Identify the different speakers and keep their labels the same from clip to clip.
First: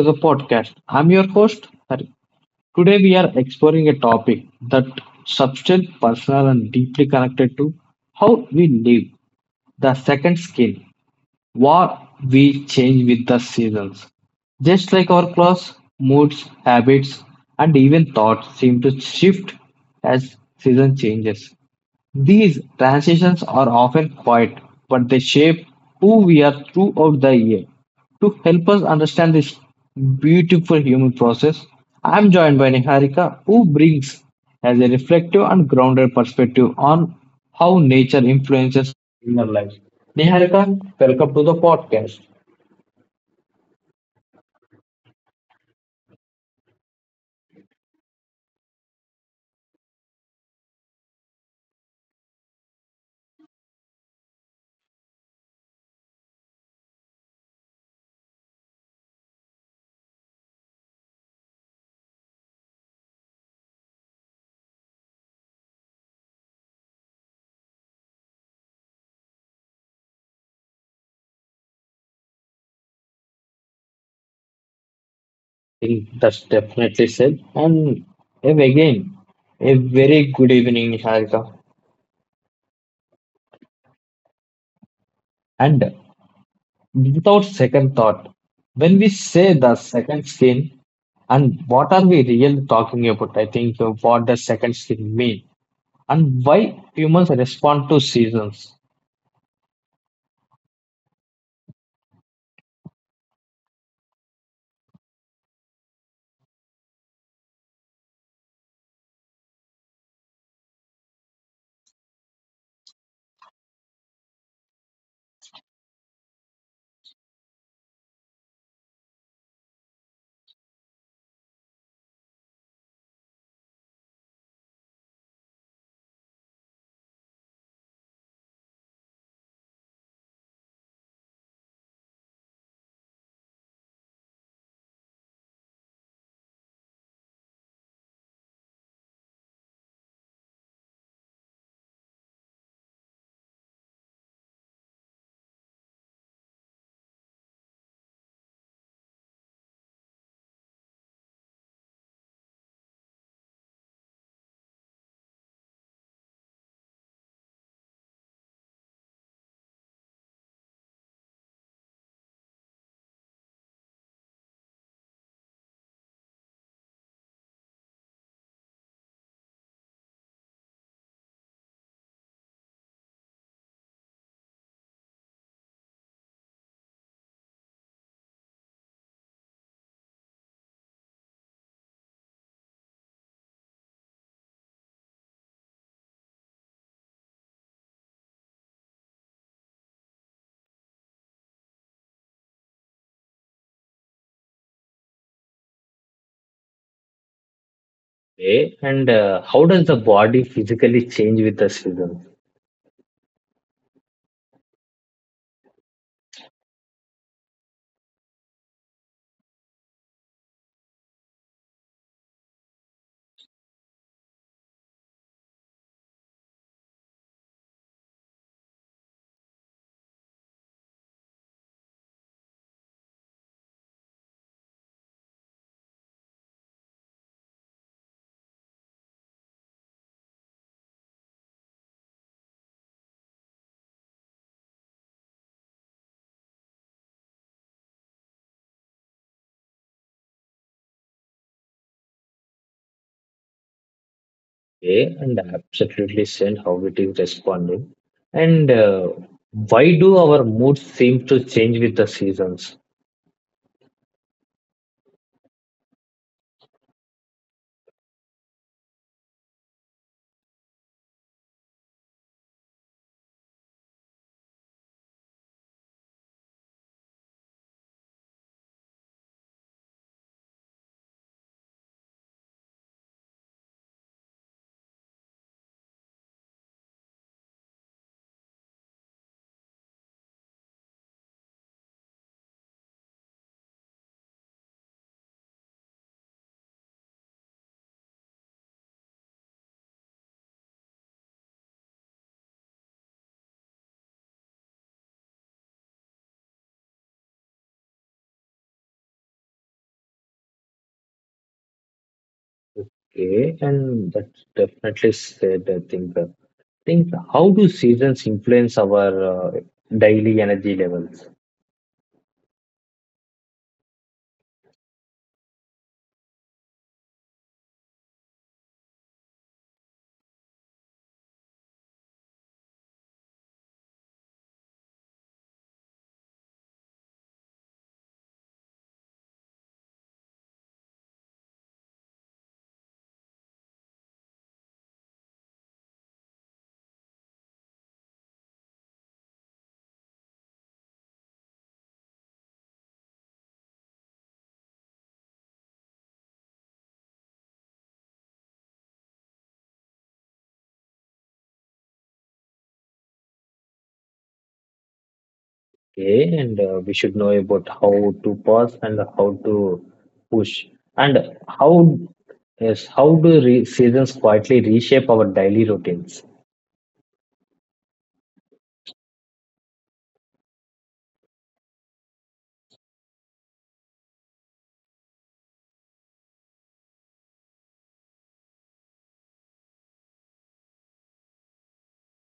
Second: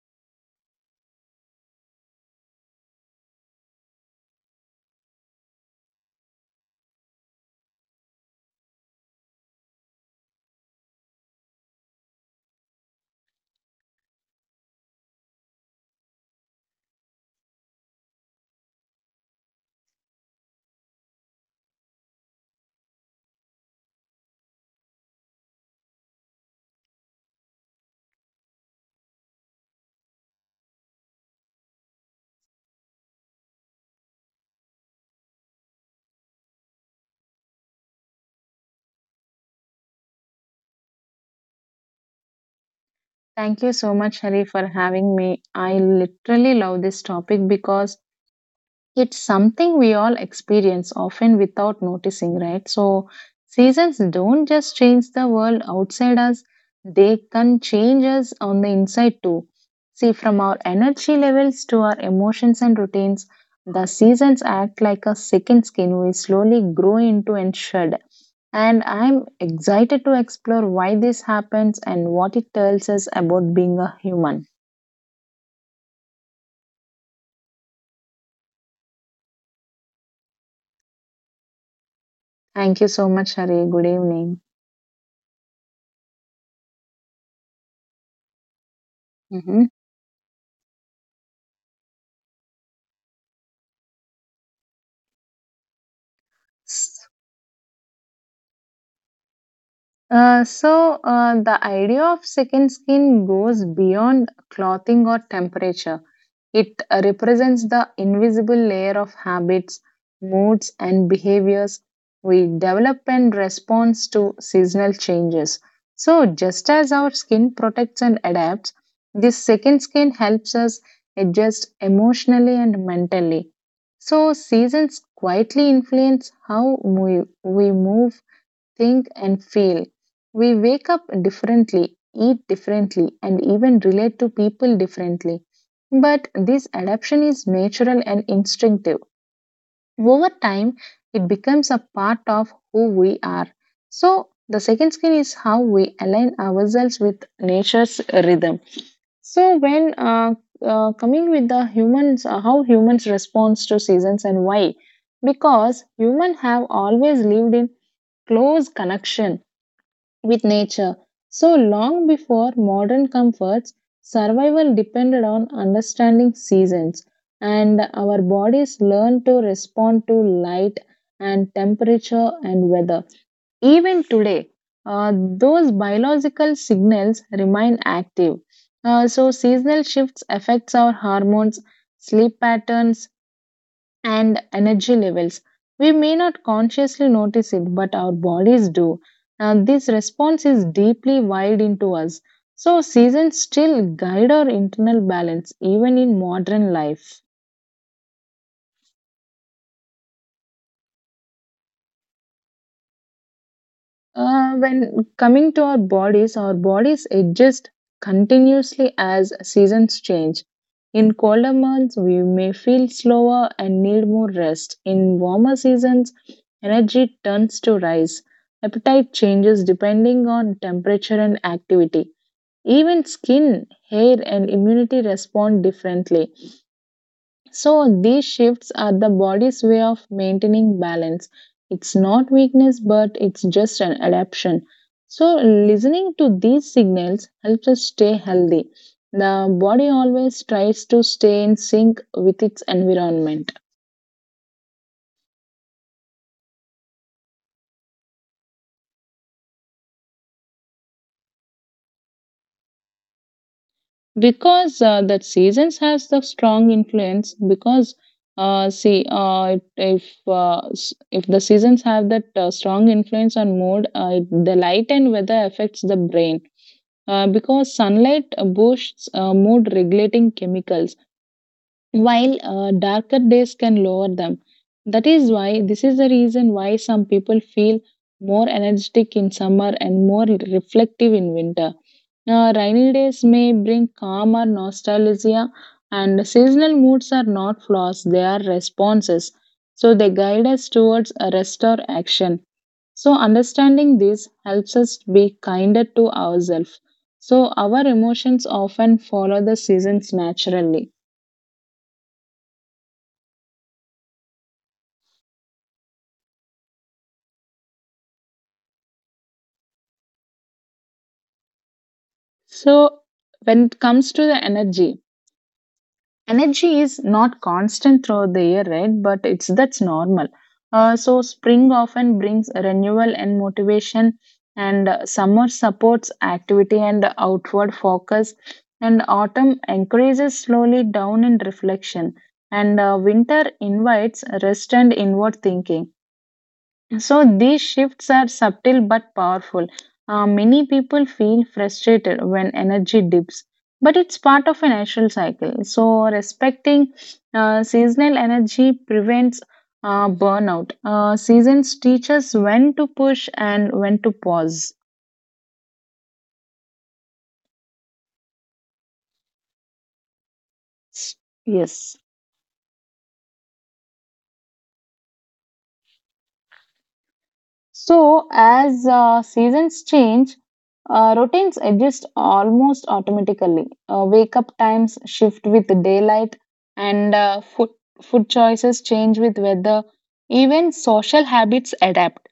Speaker 1: to the podcast. I'm your host, Hari. Today we are exploring a topic that substantial, personal and deeply connected to how we live, the second skin, what we change with the seasons. Just like our clothes, moods, habits and even thoughts seem to shift as season changes. These transitions are often quiet, but they shape who we are throughout the year. To help us understand this beautiful human process, I am joined by Niharika, who brings as a reflective and grounded perspective on how nature influences our lives. Niharika, welcome to the podcast.
Speaker 2: Thank you so much, Hari, for having me. I literally love this topic because it's something we all experience often without noticing, right? So, seasons don't just change the world outside us, they can change us on the inside too. See, from our energy levels to our emotions and routines, the seasons act like a second skin we slowly grow into and shed. And I'm excited to explore why this happens and what it tells us about being a human.
Speaker 1: I think that's definitely said. And again, a very good evening, Niharika.
Speaker 2: Thank you so much, Hari. Good evening.
Speaker 1: And without second thought, when we say
Speaker 2: Hmm.
Speaker 1: the second skin, and what are we really talking about? I think, what does second skin mean, and why humans respond to seasons.
Speaker 2: The idea of second skin goes beyond clothing or temperature. It represents the invisible layer of habits, moods, and behaviors we develop in response to seasonal changes. So, just as our skin protects and adapts, this second skin helps us adjust emotionally and mentally. So, seasons quietly influence how we move, think, and feel. We wake up differently, eat differently, and even relate to people differently. But this adaptation is natural and instinctive. Over time, it becomes a part of who we are. So, the second skill is how we align ourselves with nature's rhythm. So, when coming with the humans, how humans respond to seasons and why? Because humans have always lived in close connection with nature. So long before modern comforts, survival depended on understanding seasons, and our bodies learned to respond to light and temperature and weather. Even today, those biological signals remain active. So seasonal shifts affects our hormones, sleep patterns, and energy levels. We may not consciously notice it, but our bodies do. And this response is deeply wired into us. So, seasons still guide our internal balance, even in modern life.
Speaker 1: Okay, and how does the body physically change with the season?
Speaker 2: When coming to our bodies adjust continuously as seasons change. In colder months, we may feel slower and need more rest. In warmer seasons, energy tends to rise. Appetite changes depending on temperature and activity. Even skin, hair, and immunity respond differently. So these shifts are the body's way of maintaining balance. It's not weakness, but it's just an adaptation. So listening to these signals helps us stay healthy. The body always tries to stay in sync with its environment
Speaker 1: Okay, and absolutely sense how it is responding. And why do our moods seem to change with the seasons?
Speaker 2: because the seasons has the strong influence. Because see, it- if s- if the seasons have that strong influence on mood, the light and weather affects the brain, because sunlight boosts mood regulating chemicals while darker days can lower them. That is why, this is the reason why some people feel more energetic in summer and more reflective in winter. Rainy days may bring calm or nostalgia, and seasonal moods are not flaws, they are responses, so they guide us towards a rest or action. So, understanding this helps us be kinder to ourselves. So, our emotions often follow the seasons naturally.
Speaker 1: Okay, and that's definitely said, I think. Think, how do seasons influence our daily energy levels?
Speaker 2: So, when it comes to the energy, energy is not constant throughout the year, right? But it's, that's normal. So spring often brings renewal and motivation, and summer supports activity and outward focus, and autumn encourages slowly down and reflection, and winter invites rest and inward thinking. So these shifts are subtle but powerful. Many people feel frustrated when energy dips, but it's part of a natural cycle. So respecting seasonal energy prevents burnout. Seasons teach us when to push and when to pause.
Speaker 1: Okay, and we should know about how to pause and how to push, and
Speaker 2: Yes.
Speaker 1: how, yes, how do seasons quietly reshape our daily routines?
Speaker 2: So, as seasons change, routines adjust almost automatically. Wake up times shift with daylight, and food choices change with weather. Even social habits adapt.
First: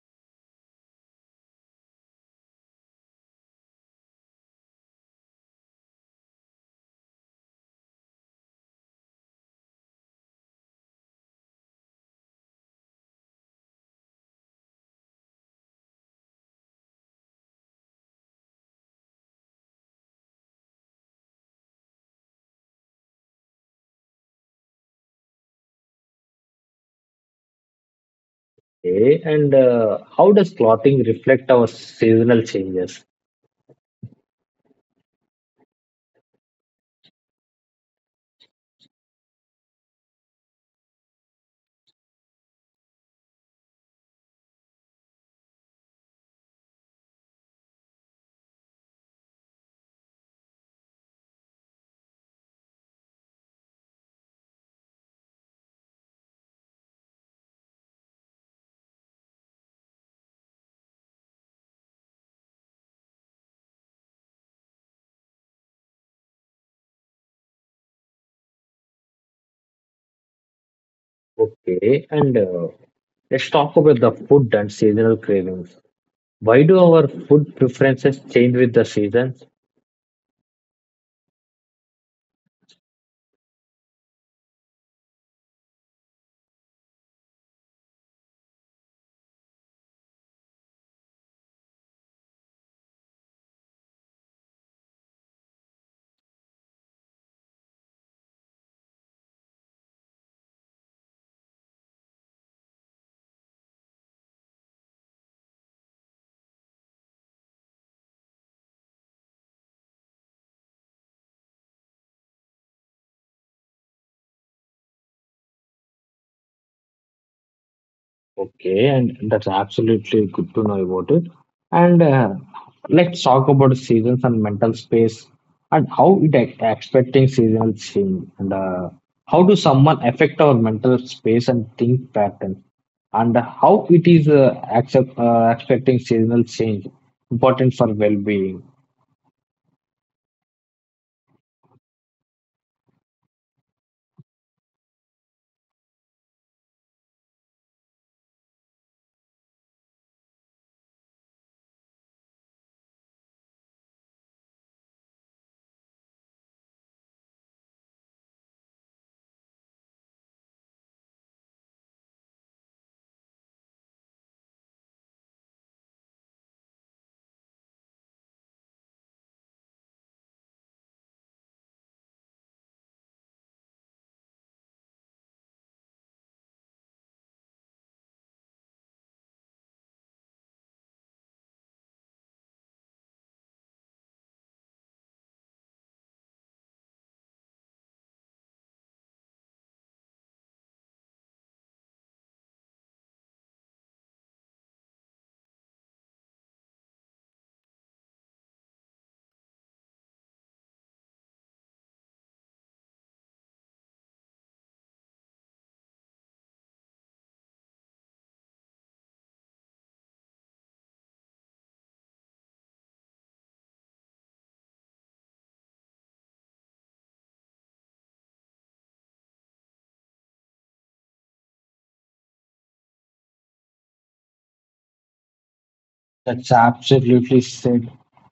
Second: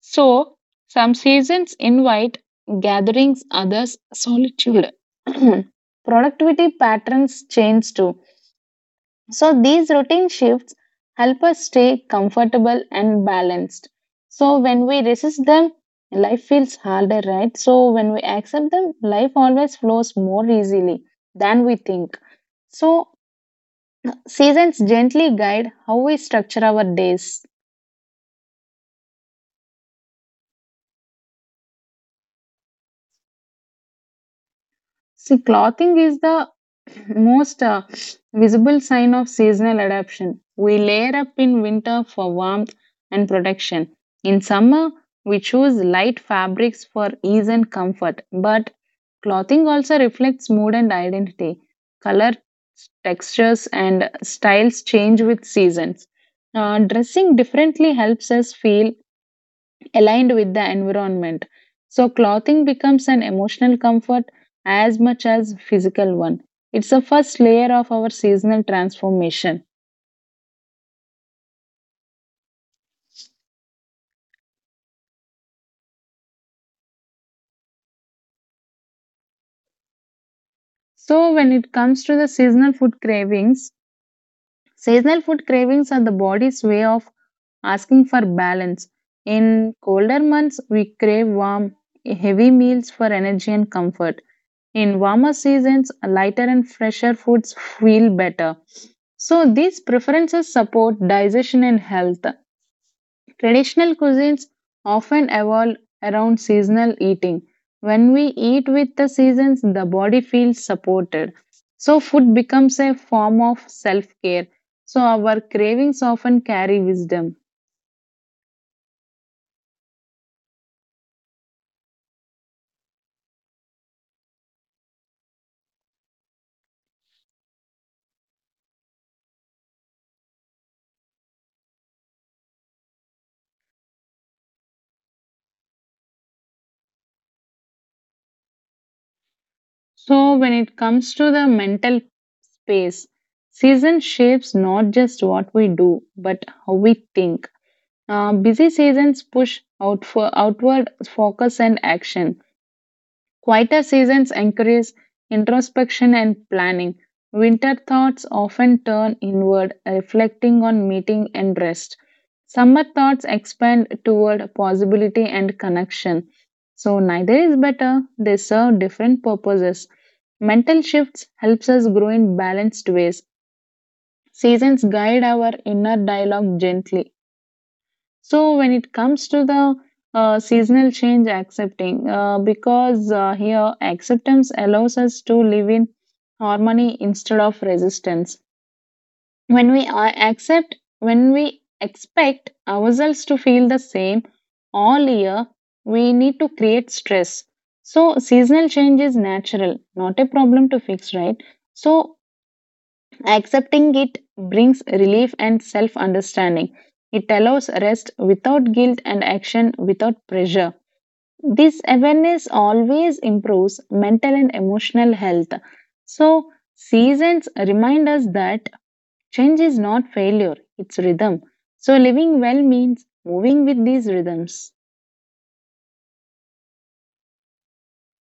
Speaker 2: So, some seasons invite gatherings, others, solitude. Productivity patterns change too, so these routine shifts help us stay comfortable and balanced. So when we resist them, life feels harder, right? So when we accept them, life always flows more easily than we think. So seasons gently guide how we structure our days.
Speaker 1: Okay, and how does clothing reflect our seasonal changes?
Speaker 2: See, clothing is the most visible sign of seasonal adaptation. We layer up in winter for warmth and protection. In summer, we choose light fabrics for ease and comfort. But clothing also reflects mood and identity. Color, textures, and styles change with seasons. Dressing differently helps us feel aligned with the environment. So, clothing becomes an emotional comfort as much as physical one. It's the first layer of our seasonal transformation.
Speaker 1: Okay, and let's talk about the food and seasonal cravings. Why do our food preferences change with the seasons?
Speaker 2: So, when it comes to the seasonal food cravings, seasonal food cravings are the body's way of asking for balance. In colder months, we crave warm, heavy meals for energy and comfort. In warmer seasons, lighter and fresher foods feel better. So, these preferences support digestion and health. Traditional cuisines often evolve around seasonal eating. When we eat with the seasons, the body feels supported. So, food becomes a form of self care. So, our cravings often carry wisdom.
Speaker 1: Okay, and that's absolutely good to know about it. And let's talk about seasons and mental space, and how it expecting seasons change, and how do someone affect our mental space and think pattern, and how it is accept, expecting seasonal change important for well-being.
Speaker 2: So, when it comes to the mental space, season shapes not just what we do, but how we think. Busy seasons push out for outward focus and action. Quieter seasons encourage introspection and planning. Winter thoughts often turn inward, reflecting on meeting and rest. Summer thoughts expand toward possibility and connection. So neither is better, they serve different purposes. Mental shifts helps us grow in balanced ways. Seasons guide our inner dialogue gently. So when it comes to the seasonal change accepting, because here acceptance allows us to live in harmony instead of resistance. When we when we expect ourselves to feel the same all year, we need to create stress. So seasonal change is natural, not a problem to fix, right? So accepting it brings relief and self understanding. It allows rest without guilt and action without pressure. This awareness always improves mental and emotional health. So, seasons remind us that change is not failure, it's rhythm. So, living well means moving with these rhythms.
Speaker 1: That's absolutely said.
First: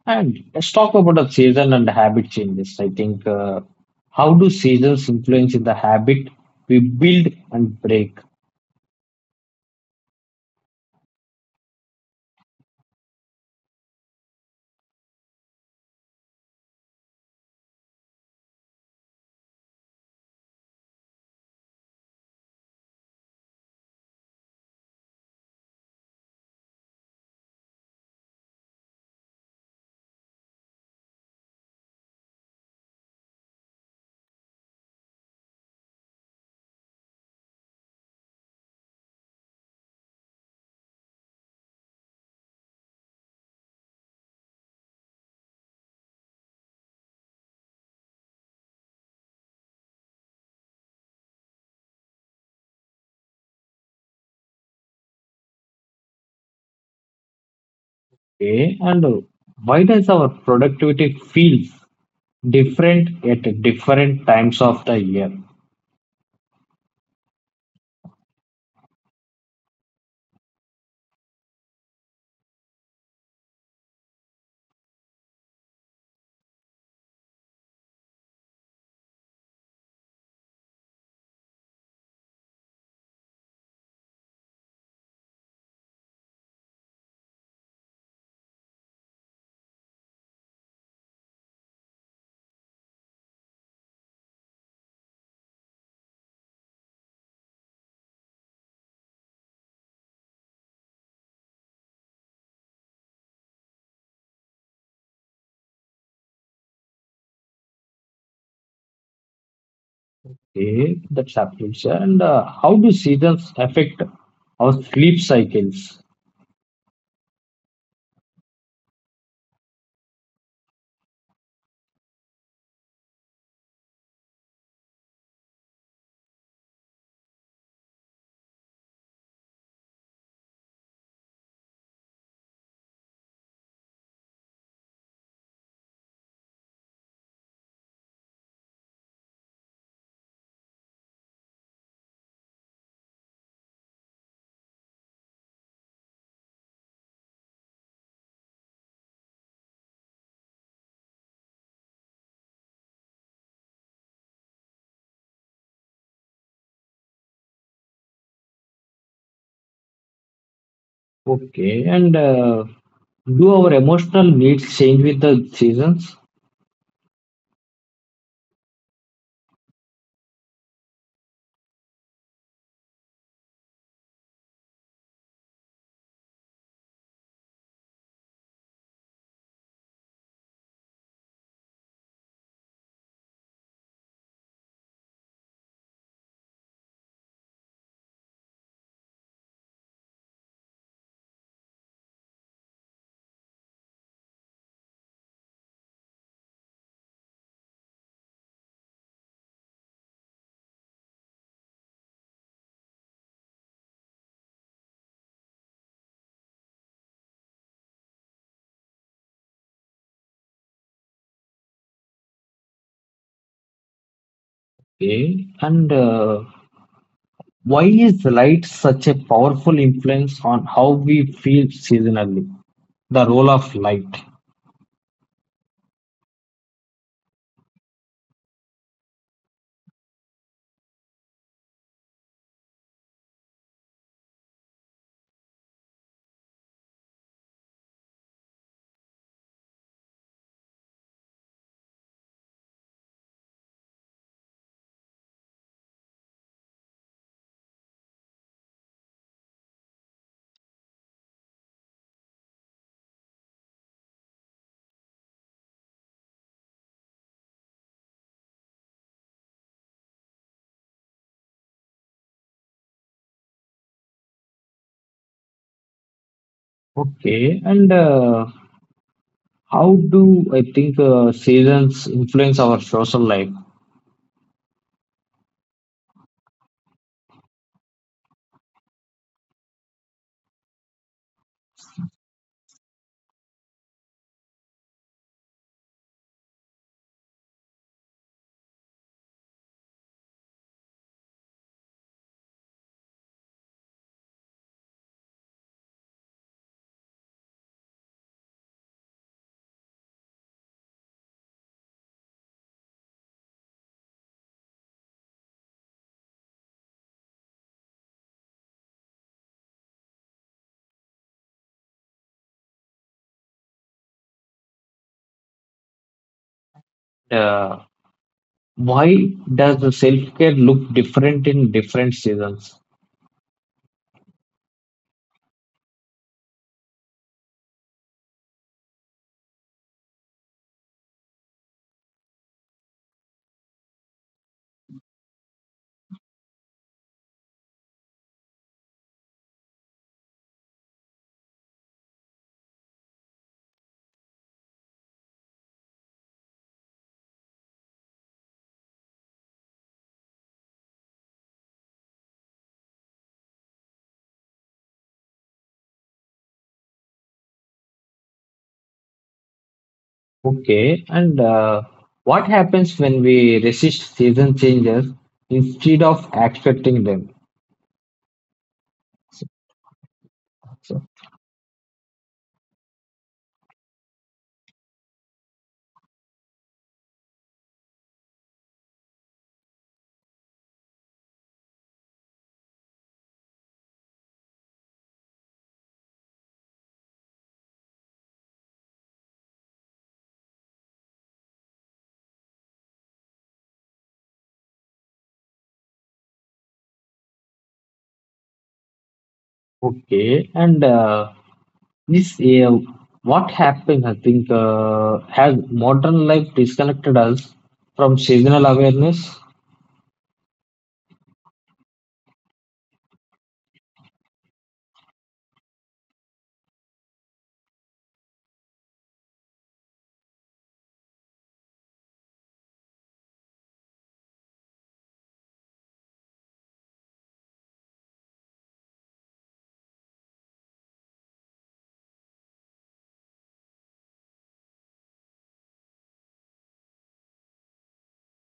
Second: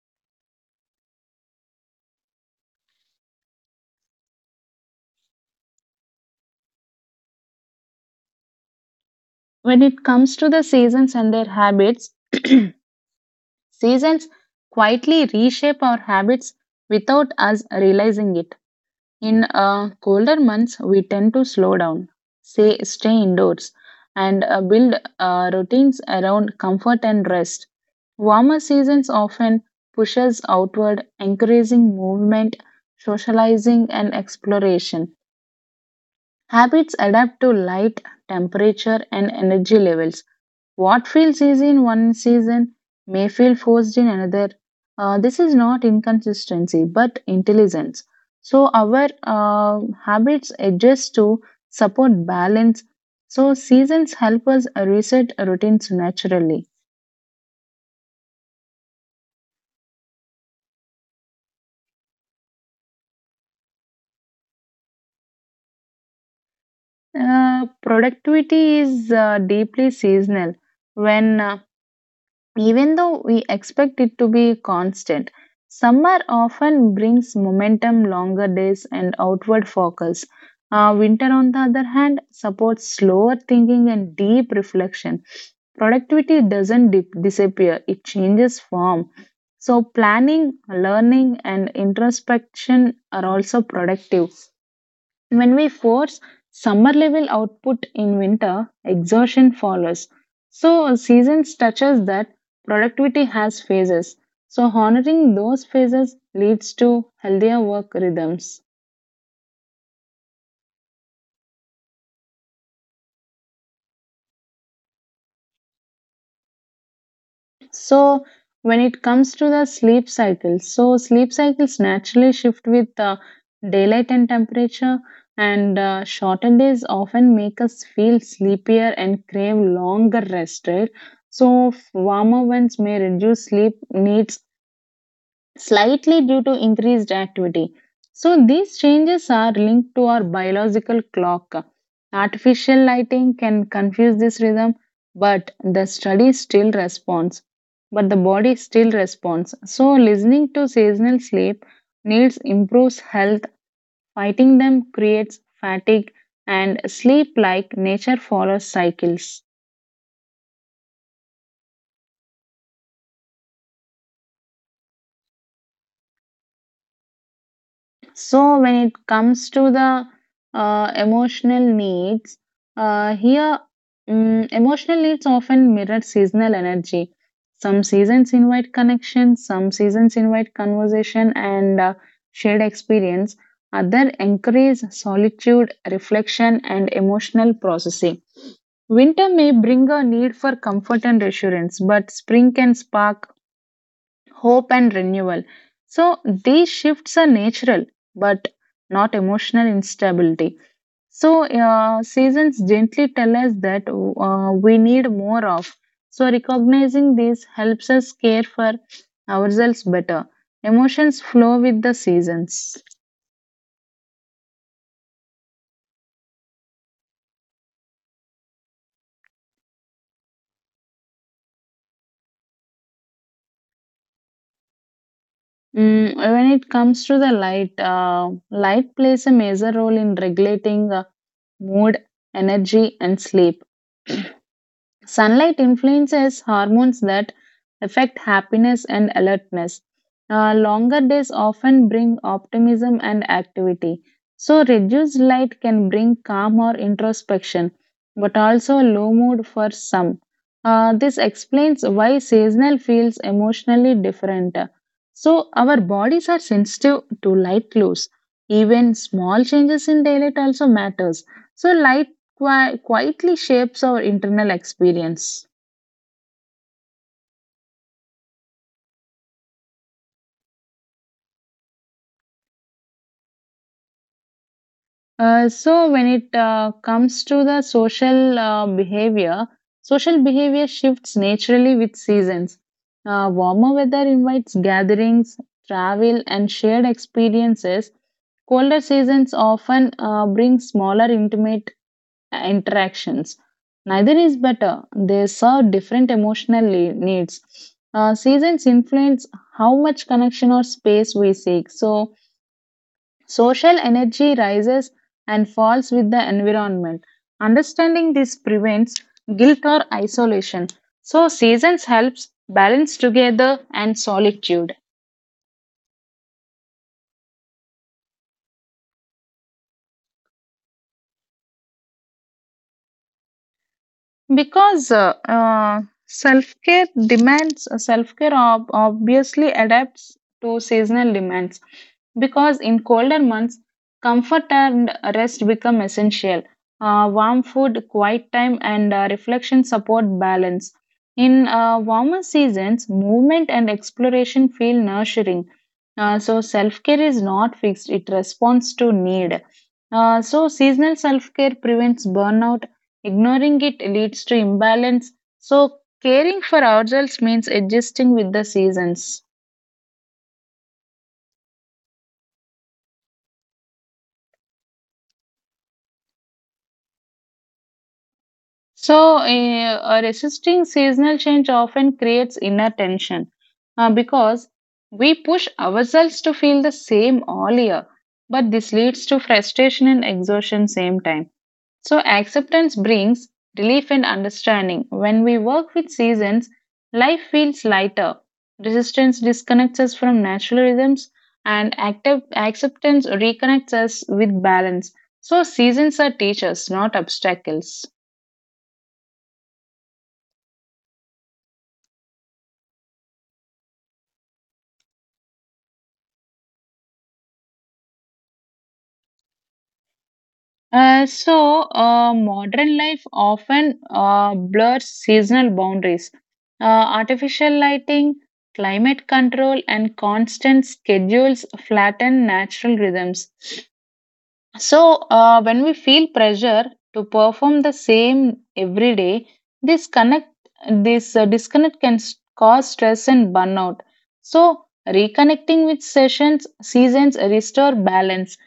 Speaker 1: And let's talk about the season and the habit changes. I think, how do seasons influence in the habit we build and break?
Speaker 2: When it comes to the seasons and their habits, seasons quietly reshape our habits without us realizing it. In colder months, we tend to slow down, say, stay indoors, and build routines around comfort and rest. Warmer seasons often push us outward, encouraging movement, socializing, and exploration. Habits adapt to light, temperature, and energy levels. What feels easy in one season may feel forced in another. This is not inconsistency, but intelligence. So our habits adjust to support balance. So seasons help us reset routines naturally.
Speaker 1: Okay, and why does our productivity feel different at different times of the year?
Speaker 2: Productivity is deeply seasonal. When Even though we expect it to be constant, summer often brings momentum, longer days, and outward focus. Winter, on the other hand, supports slower thinking and deep reflection. Productivity doesn't dip- disappear, it changes form. So, planning, learning, and introspection are also productive. When we force summer level output in winter, exhaustion follows. So, seasons touches that productivity has phases. So, honoring those phases leads to healthier work rhythms.
Speaker 1: Okay, that's absolutely said. And how do seasons affect our sleep cycles?
Speaker 2: So, when it comes to the sleep cycles, so sleep cycles naturally shift with daylight and temperature, and shorter days often make us feel sleepier and crave longer rest, right? So, warmer winds may reduce sleep needs slightly due to increased activity. So, these changes are linked to our biological clock. Artificial lighting can confuse this rhythm, but the study still responds. But the body still responds. So, listening to seasonal sleep needs improves health, fighting them creates fatigue, and sleep like nature follows cycles.
Speaker 1: Okay, and do our emotional needs change with the seasons?
Speaker 2: So, when it comes to the emotional needs, uh, here emotional needs often mirror seasonal energy. Some seasons invite connection, some seasons invite conversation and shared experience. Other encourage solitude, reflection, and emotional processing. Winter may bring a need for comfort and reassurance, but spring can spark hope and renewal. So these shifts are natural but not emotional instability. So seasons gently tell us that we need more of. So recognizing this helps us care for ourselves better. Emotions flow with the seasons.
Speaker 1: Okay. And why is light such a powerful influence on how we feel seasonally? The role of light.
Speaker 2: When it comes to the light, light plays a major role in regulating mood, energy, and sleep. Sunlight influences hormones that affect happiness and alertness. Longer days often bring optimism and activity. So, reduced light can bring calm or introspection, but also low mood for some. This explains why seasonal feels emotionally different. So, our bodies are sensitive to light clues. Even small changes in daylight also matters. So, light quietly shapes our internal experience.
Speaker 1: Okay. And how do I think seasons influence our social life?
Speaker 2: So, when it Comes to the social behavior, social behavior shifts naturally with seasons. Warmer weather invites gatherings, travel, and shared experiences. Colder seasons often bring smaller, intimate interactions. Neither is better. They serve different emotional needs. Seasons influence how much connection or space we seek. So, social energy rises and falls with the environment. Understanding this prevents guilt or isolation. So, seasons helps balance together and solitude.
Speaker 1: Uh, why does the self-care look different in different seasons?
Speaker 2: Because self care demands, Self care obviously adapts to seasonal demands. Because in colder months, comfort and rest become essential. Warm food, quiet time, and reflection support balance. In warmer seasons, movement and exploration feel nurturing. Self care is not fixed, it responds to need. Seasonal self care prevents burnout. Ignoring it leads to imbalance. So, caring for ourselves means adjusting with the seasons.
Speaker 1: Okay. And what happens when we resist season changes instead of accepting them? So,
Speaker 2: Resisting
Speaker 1: so,
Speaker 2: seasonal change often creates inner tension because we push ourselves to feel the same all year, but this leads to frustration and exhaustion same time. So, acceptance brings relief and understanding. When we work with seasons, life feels lighter. Resistance disconnects us from natural rhythms, and active acceptance reconnects us with balance. So, seasons are teachers, not obstacles.
Speaker 1: okay. And yes, yeah, what happened, I think, has modern life disconnected us from seasonal awareness?
Speaker 2: Modern life often blurs seasonal boundaries. Uh, Artificial lighting, climate control, and constant schedules flatten natural rhythms. So, when we feel pressure to perform the same every day, this connect this disconnect can cause stress and burnout. So, reconnecting with sessions seasons restore balance,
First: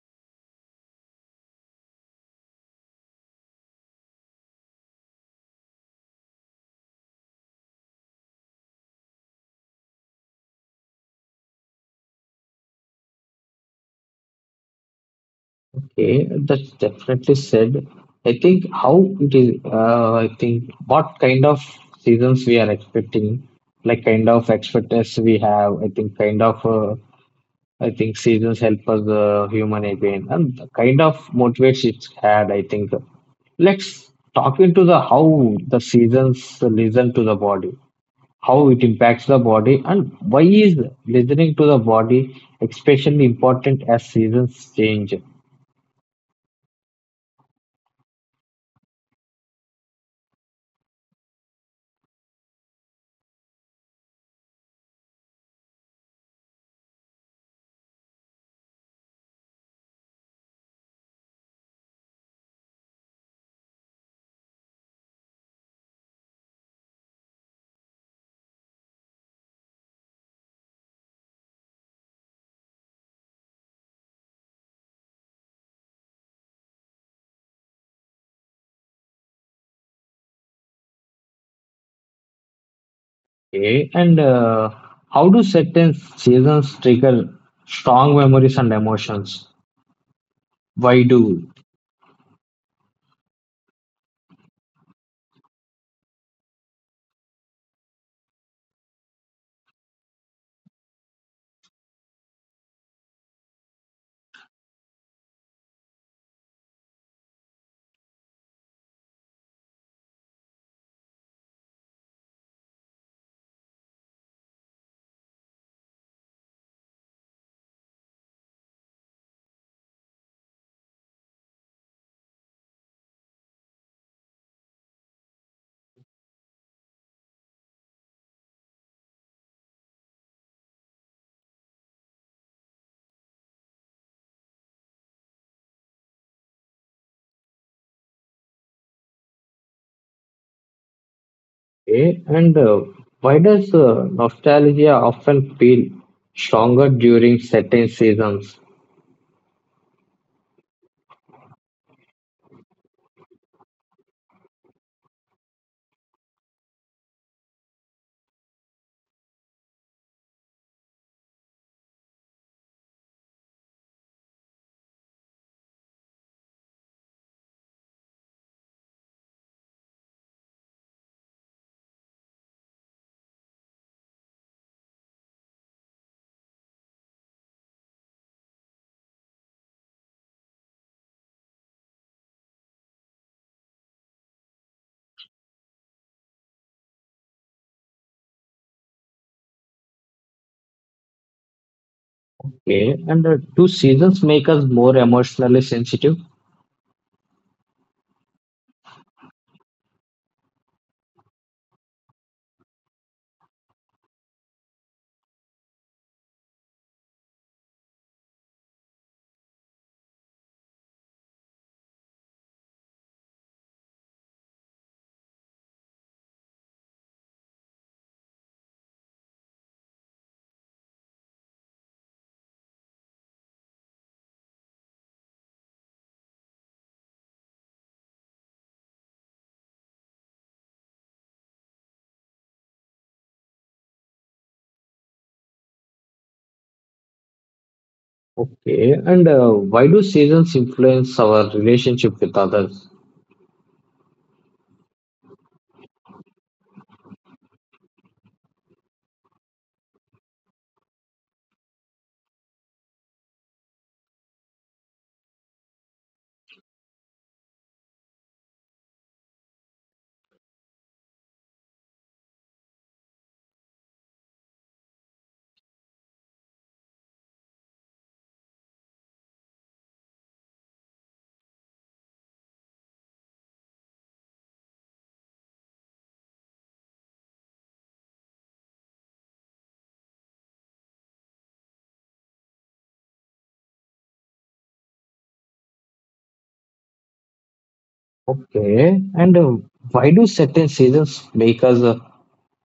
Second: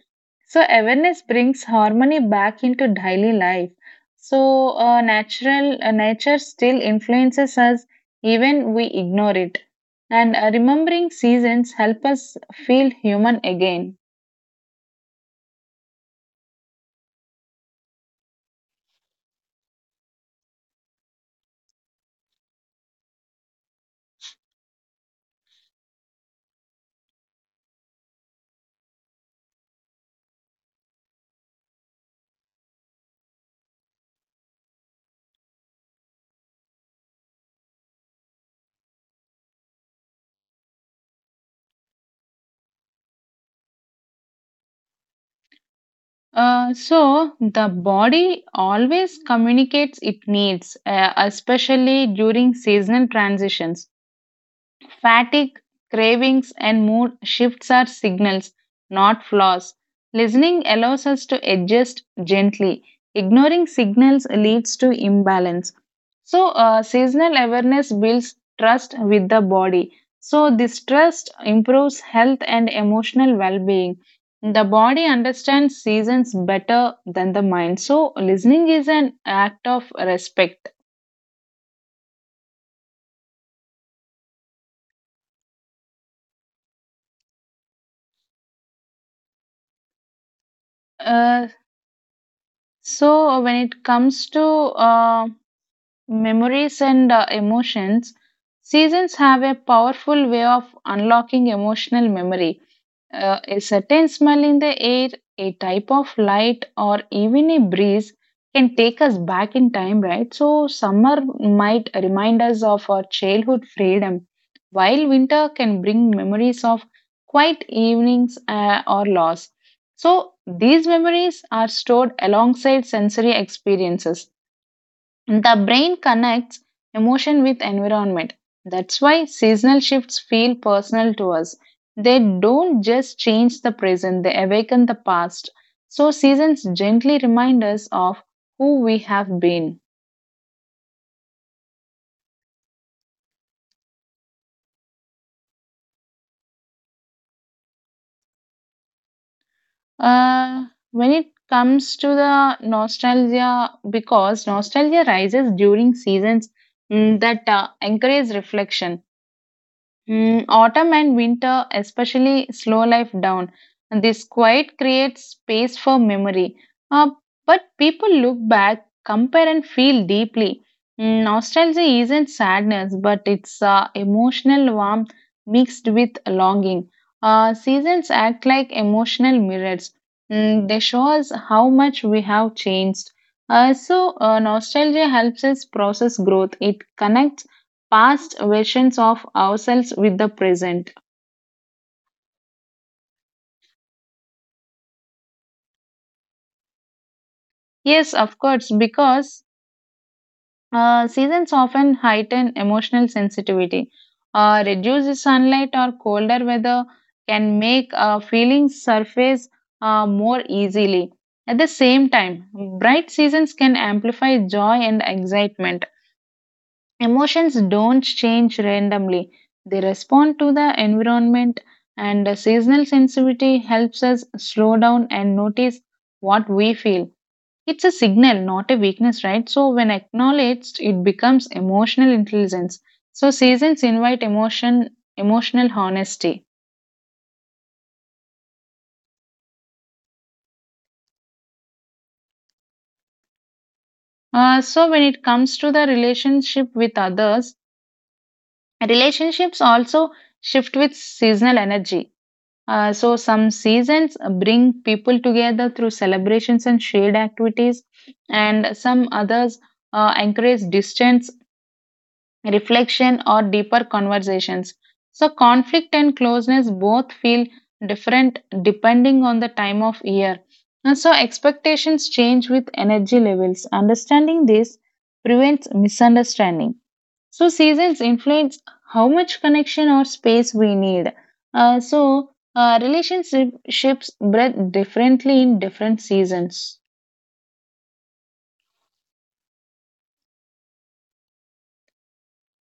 Speaker 2: so awareness brings harmony back into daily life. So natural nature still influences us even we ignore it. And remembering seasons help us feel human again.
Speaker 1: Okay, that's definitely said. I think how it is, I think what kind of seasons we are expecting, like kind of expectations we have, I think kind of, I think seasons help us, human again, and the kind of motivates it's had, I think. Let's talk into the how the seasons listen to the body, how it impacts the body, and why is listening to the body especially important as seasons change?
Speaker 2: So the body always communicates it needs, especially during seasonal transitions. Fatigue, cravings, and mood shifts are signals, not flaws. Listening allows us to adjust gently. Ignoring signals leads to imbalance. So, seasonal awareness builds trust with the body. So, this trust improves health and emotional well being. The body understands seasons better than the mind. So, listening is an act of respect.
Speaker 1: Okay, and how do certain seasons trigger strong memories and emotions? Why
Speaker 2: Uh,
Speaker 1: do?
Speaker 2: when it comes to uh, memories and emotions, seasons have a powerful way of unlocking emotional memory. A certain smell in the air, a type of light, or even a breeze can take us back in time, right? So, summer might remind us of our childhood freedom, while winter can bring memories of quiet evenings or loss. So, these memories are stored alongside sensory experiences, the brain connects emotion with environment. That's why seasonal shifts feel personal to us. They don't just change the present, they awaken the past. So, seasons gently remind us of who we have been.
Speaker 1: Okay, and why does nostalgia often feel stronger during certain seasons?
Speaker 2: Uh, when it comes to the nostalgia, because nostalgia rises during seasons that encourage reflection. Mm, autumn and winter especially slow life down. And this quiet creates space for memory. Uh, but people look back, compare, and feel deeply. Mm, nostalgia isn't sadness, but it's emotional warmth mixed with longing. Seasons act like emotional mirrors. Mm, they show us how much we have changed. Nostalgia helps us process growth. It connects past versions of ourselves with the present.
Speaker 1: Okay, and do seasons make us more emotionally sensitive?
Speaker 2: Yes, of course, because seasons often heighten emotional sensitivity. Reduced sunlight or colder weather can make feelings surface more easily. At the same time, bright seasons can amplify joy and excitement. Emotions don't change randomly, they respond to the environment, and the seasonal sensitivity helps us slow down and notice what we feel. It's a signal, not a weakness, right? So, when acknowledged, it becomes emotional intelligence. So, seasons invite emotion, emotional honesty.
Speaker 1: Okay, and why do seasons influence our relationship with others?
Speaker 2: When it comes to the relationship with others, relationships also shift with seasonal energy. So some seasons bring people together through celebrations and shared activities, and some others encourage distance, reflection, or deeper conversations. So conflict and closeness both feel different depending on the time of year. And so expectations change with energy levels. Understanding this prevents misunderstanding. So seasons influence how much connection or space we need. So relationships breathe differently in different seasons.
Speaker 1: Okay. And why do certain seasons make us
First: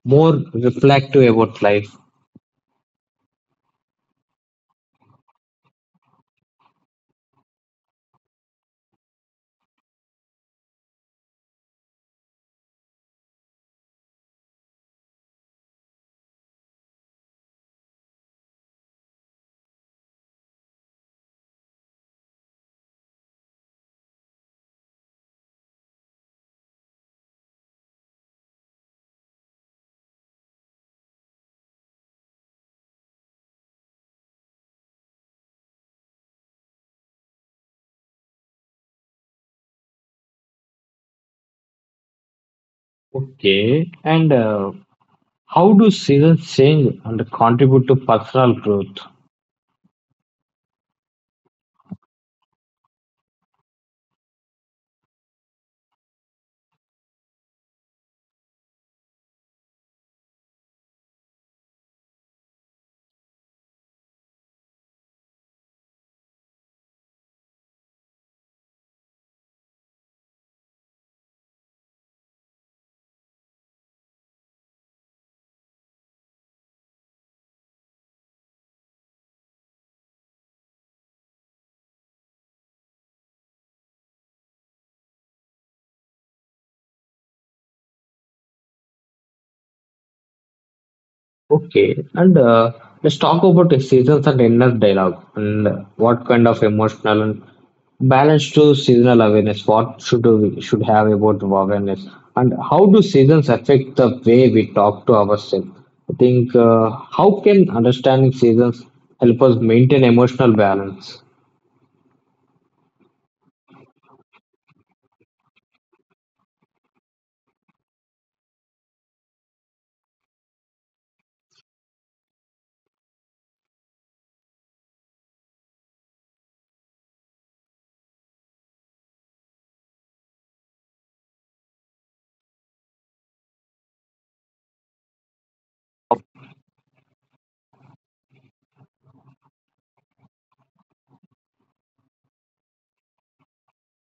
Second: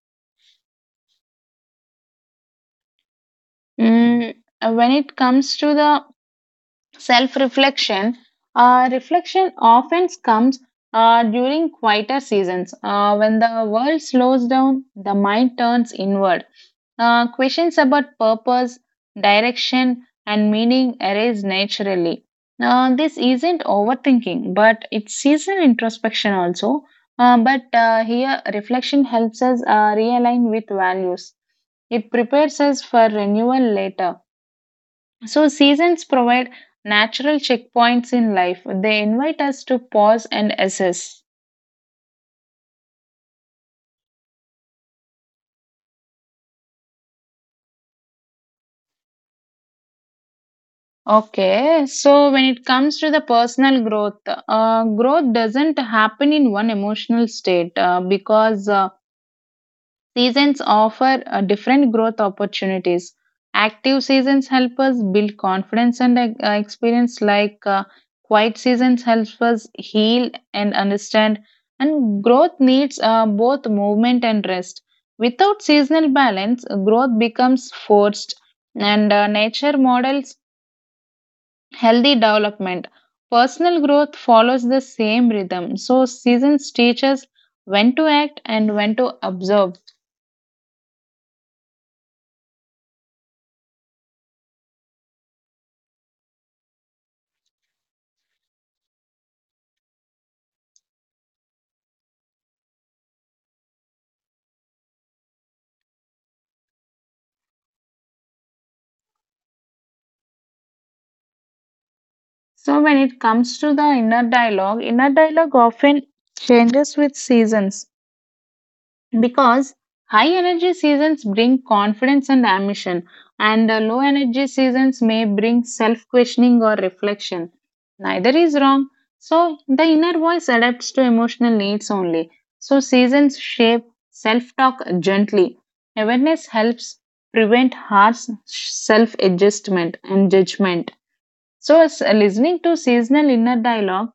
Speaker 1: more reflective about life?
Speaker 2: Mm, when it comes to the self-reflection, reflection often comes during quieter seasons. When the world slows down, the mind turns inward. Questions about purpose, direction, and meaning arise naturally. This isn't overthinking, but it's seasonal introspection also. But Here, reflection helps us realign with values. It prepares us for renewal later. So, seasons provide natural checkpoints in life. They invite us to pause and assess.
Speaker 1: Okay. And how do seasons change and contribute to personal growth?
Speaker 2: Okay, so when it comes to the personal growth, growth doesn't happen in one emotional state because seasons offer different growth opportunities. Active seasons help us build confidence and experience, like quiet seasons help us heal and understand. And growth needs both movement and rest. Without seasonal balance, growth becomes forced, and nature models healthy development. Personal growth follows the same rhythm. So, seasons teach us when to act and when to observe.
Speaker 1: Okay, and let's talk about the seasons and inner dialogue and what kind of emotional and balance to seasonal awareness. What should we should have about awareness, and how do seasons affect the way we talk to ourselves? I think, how can understanding seasons help us maintain emotional balance?
Speaker 2: So, when it comes to the inner dialogue often changes with seasons, because high energy seasons bring confidence and ambition, and low energy seasons may bring self questioning or reflection. Neither is wrong, so the inner voice adapts to emotional needs only. So seasons shape self talk gently. Awareness helps prevent harsh self adjustment and judgment. So as uh, listening to seasonal inner dialogue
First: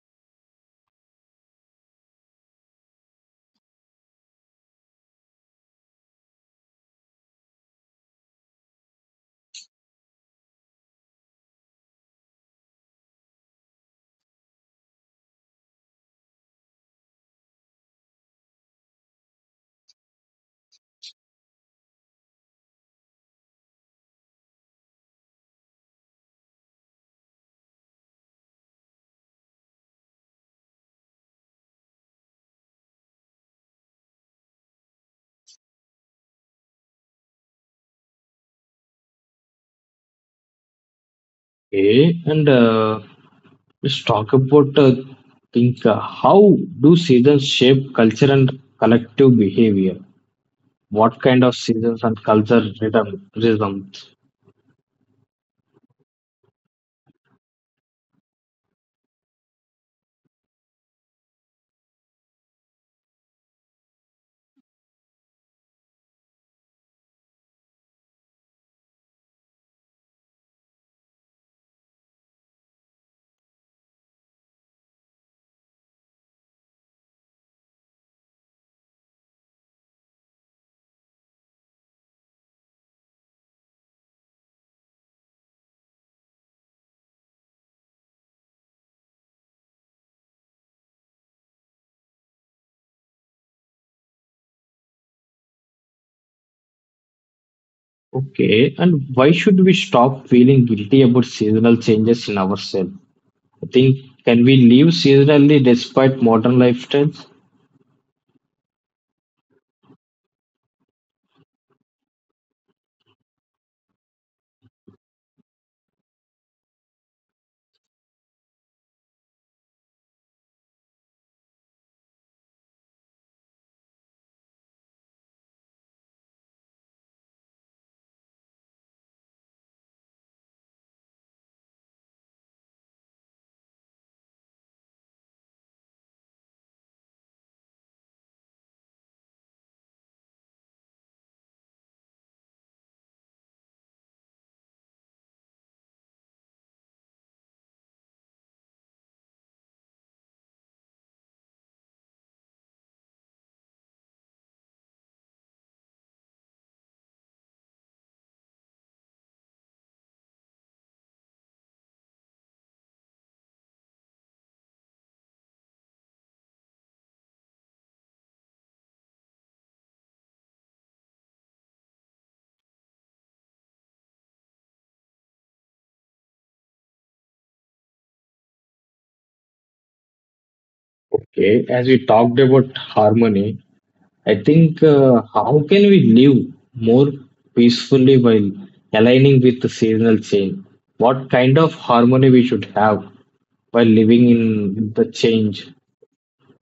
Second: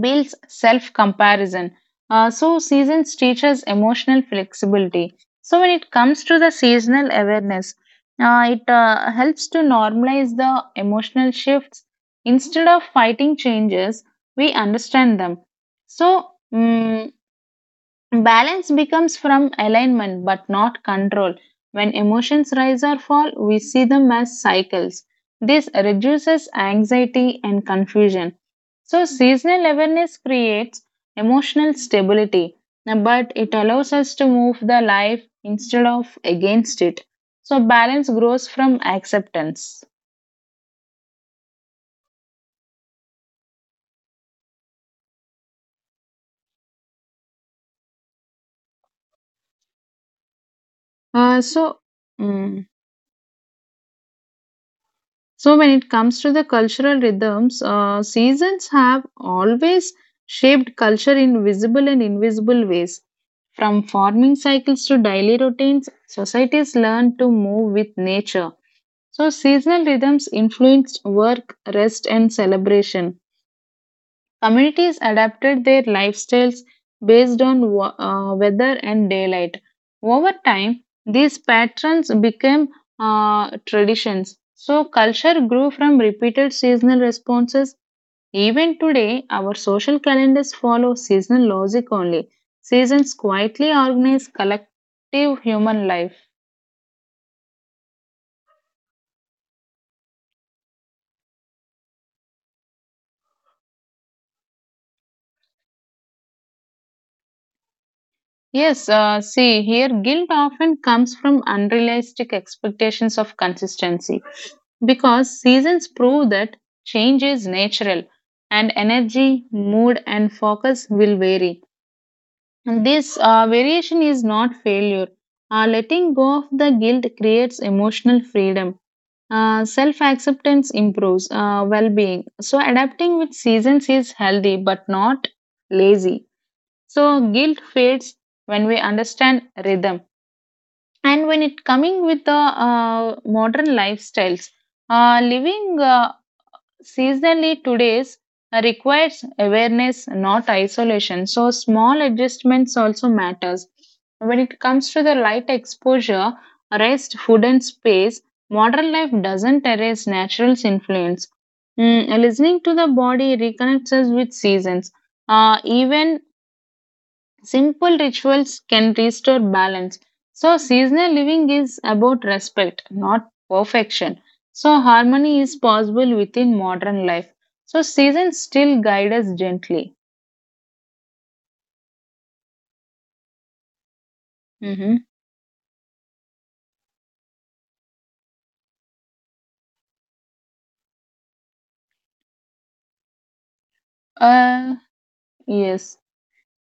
Speaker 2: builds self comparison. Seasons teaches emotional flexibility. So, when it comes to the seasonal awareness, it helps to normalize the emotional shifts. Instead of fighting changes, we understand them. So, balance becomes from alignment but not control. When emotions rise or fall, we see them as cycles. This reduces anxiety and confusion. So, seasonal awareness creates emotional stability, but it allows us to move the life instead of against it. So, balance grows from acceptance.
Speaker 1: Okay, and let's talk about think, how do seasons shape culture and collective behavior? What kind
Speaker 2: Uh,
Speaker 1: of
Speaker 2: so,
Speaker 1: seasons and culture
Speaker 2: mm,
Speaker 1: rhythms?
Speaker 2: So, when it comes to the cultural rhythms, seasons have always shaped culture in visible and invisible ways. From farming cycles to daily routines, societies learn to move with nature. So, seasonal rhythms influenced work, rest, and celebration. Communities adapted their lifestyles based on weather and daylight. Over time, these patterns became traditions. So, culture grew from repeated seasonal responses. Even today, our social calendars follow seasonal logic only. Seasons quietly organize collective human life.
Speaker 1: Okay, and why should we stop feeling guilty about seasonal changes in ourselves? I think, can we live seasonally despite modern lifestyles?
Speaker 2: Yes, see, here guilt often comes from unrealistic expectations of consistency, because seasons prove that change is natural, and energy, mood, and focus will vary. And this variation is not failure. Letting go of the guilt creates emotional freedom. Self acceptance improves well being. So, adapting with seasons is healthy but not lazy. So, guilt fades when we understand rhythm. And when it coming with the modern lifestyles, living seasonally, today's requires awareness, not isolation. So small adjustments also matters. When it comes to the light exposure, rest, food, and space, modern life doesn't erase natural's influence. Mm, listening to the body reconnects us with seasons. Even simple rituals can restore balance. So, seasonal living is about respect, not perfection. So, harmony is possible within modern life. So, seasons still guide us gently.
Speaker 1: Okay, as we talked about harmony, I think,
Speaker 2: Hmm.
Speaker 1: how can we live more peacefully while aligning with the seasonal change? What kind of harmony we should have while living
Speaker 2: Uh,
Speaker 1: in the change?
Speaker 2: yes.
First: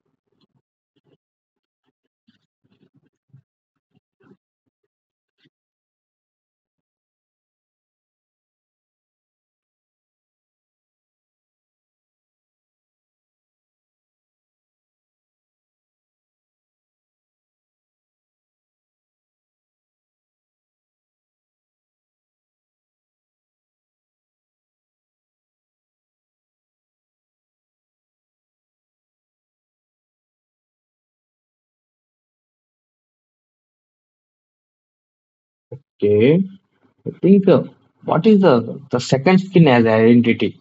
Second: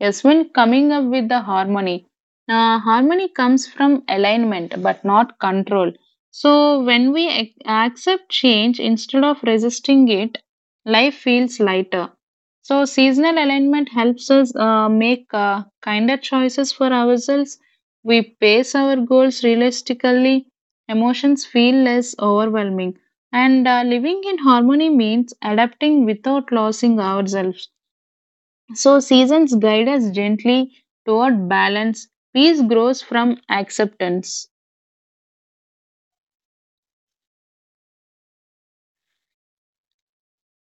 Speaker 2: Yes, when coming up with the harmony, harmony comes from alignment but not control. So, when we accept change instead of resisting it, life feels lighter. So, seasonal alignment helps us make kinder choices for ourselves. We pace our goals realistically, emotions feel less overwhelming. And living in harmony means adapting without losing ourselves. So, seasons guide us gently toward balance. Peace grows from acceptance,
Speaker 1: Okay, I think, what is the second skin as identity?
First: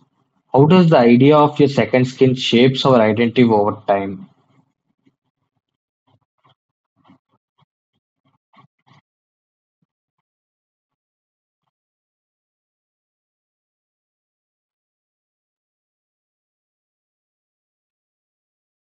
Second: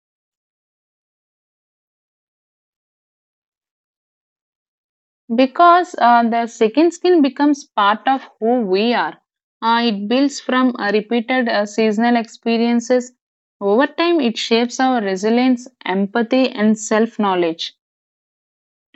Speaker 1: How does the idea of your second skin shapes our identity over time?
Speaker 2: because the second skin becomes part of who we are. It builds from repeated seasonal experiences. Over time, it shapes our resilience, empathy, and self knowledge.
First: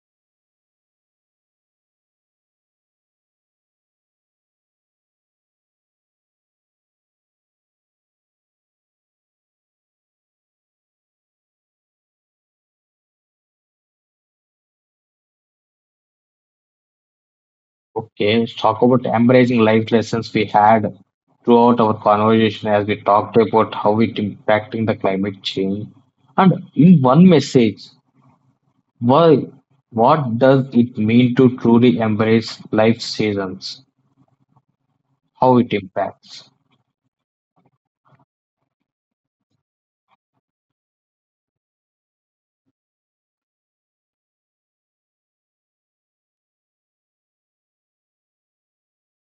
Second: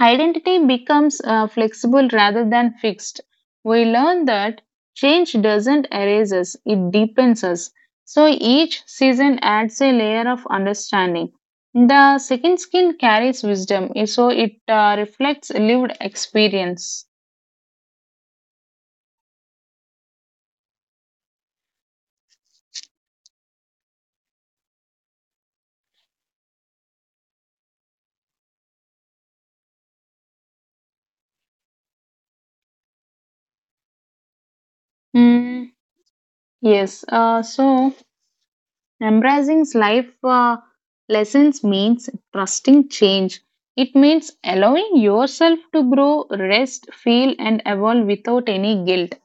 Speaker 2: Identity becomes flexible rather than fixed. We learn that change doesn't erase us, it deepens us. So each season adds a layer of understanding. The second skin carries wisdom, so it reflects lived experience.
Speaker 1: Okay, let's talk about embracing life lessons we had throughout our conversation as we talked about how it impacting the climate change. And in one message, why, what does it mean to truly embrace life seasons? How it
Speaker 2: Mm,
Speaker 1: impacts?
Speaker 2: yes. Embracing life lessons means trusting change. It means allowing yourself to grow, rest, feel, and evolve without any guilt.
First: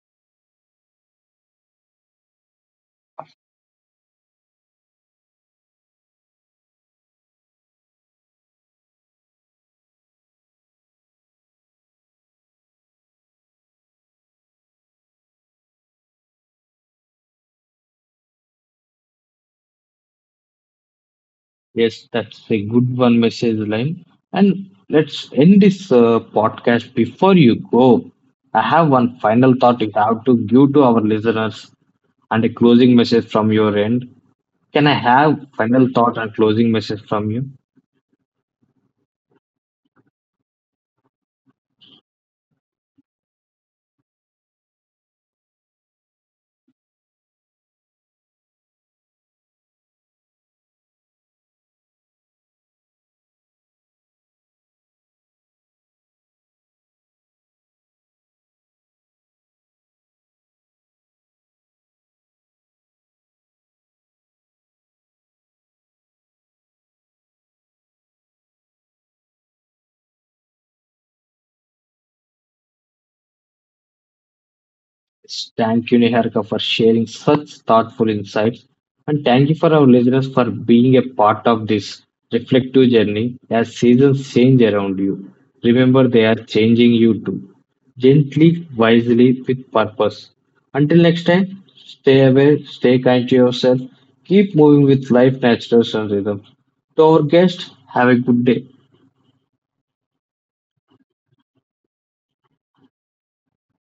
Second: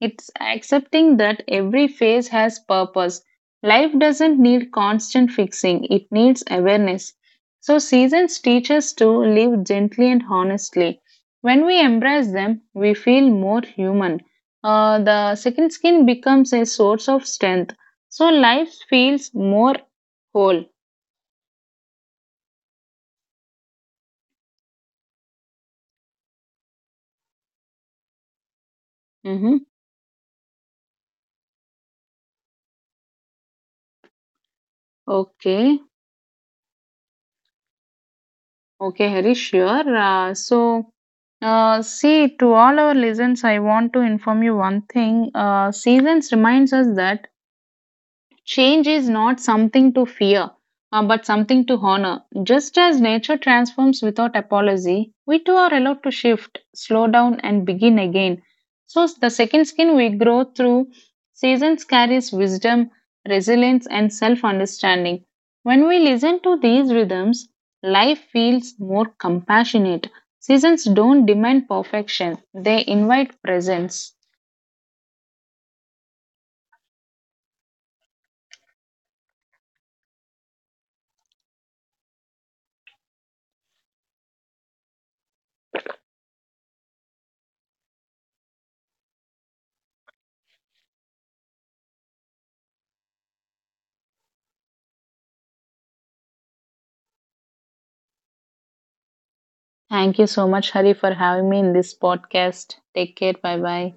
Speaker 2: It's accepting that every phase has purpose. Life doesn't need constant fixing, it needs awareness. So, seasons teach us to live gently and honestly. When we embrace them, we feel more human. The second skin becomes a source of strength, so life feels more whole.
Speaker 1: Yes, that's a good one message line. And let's end this podcast before you go. I have one final
Speaker 2: Mm-hmm.
Speaker 1: thought if I have to give to our listeners and a closing message from your end. Can I have
Speaker 2: Okay,
Speaker 1: final thought and closing message from you?
Speaker 2: okay, Harish, sure. See, to all our listeners, I want to inform you one thing. Seasons reminds us that change is not something to fear, but something to honor. Just as nature transforms without apology, we too are allowed to shift, slow down, and begin again. So, the second skin we grow through seasons carries wisdom, resilience, and self understanding. When we listen to these rhythms, life feels more compassionate. Seasons don't demand perfection, they invite presence.
Speaker 1: Thank you, Niharika, for sharing such thoughtful insights. And thank you for our listeners for being a part of this reflective journey as seasons change around you. Remember, they are changing you too. Gently, wisely, with purpose. Until next time, stay aware, stay kind to yourself, keep moving with life, natural, and rhythm. To our guests, have a good day.
Speaker 2: Thank you so much, Hari, for having me in this podcast. Take care. Bye bye.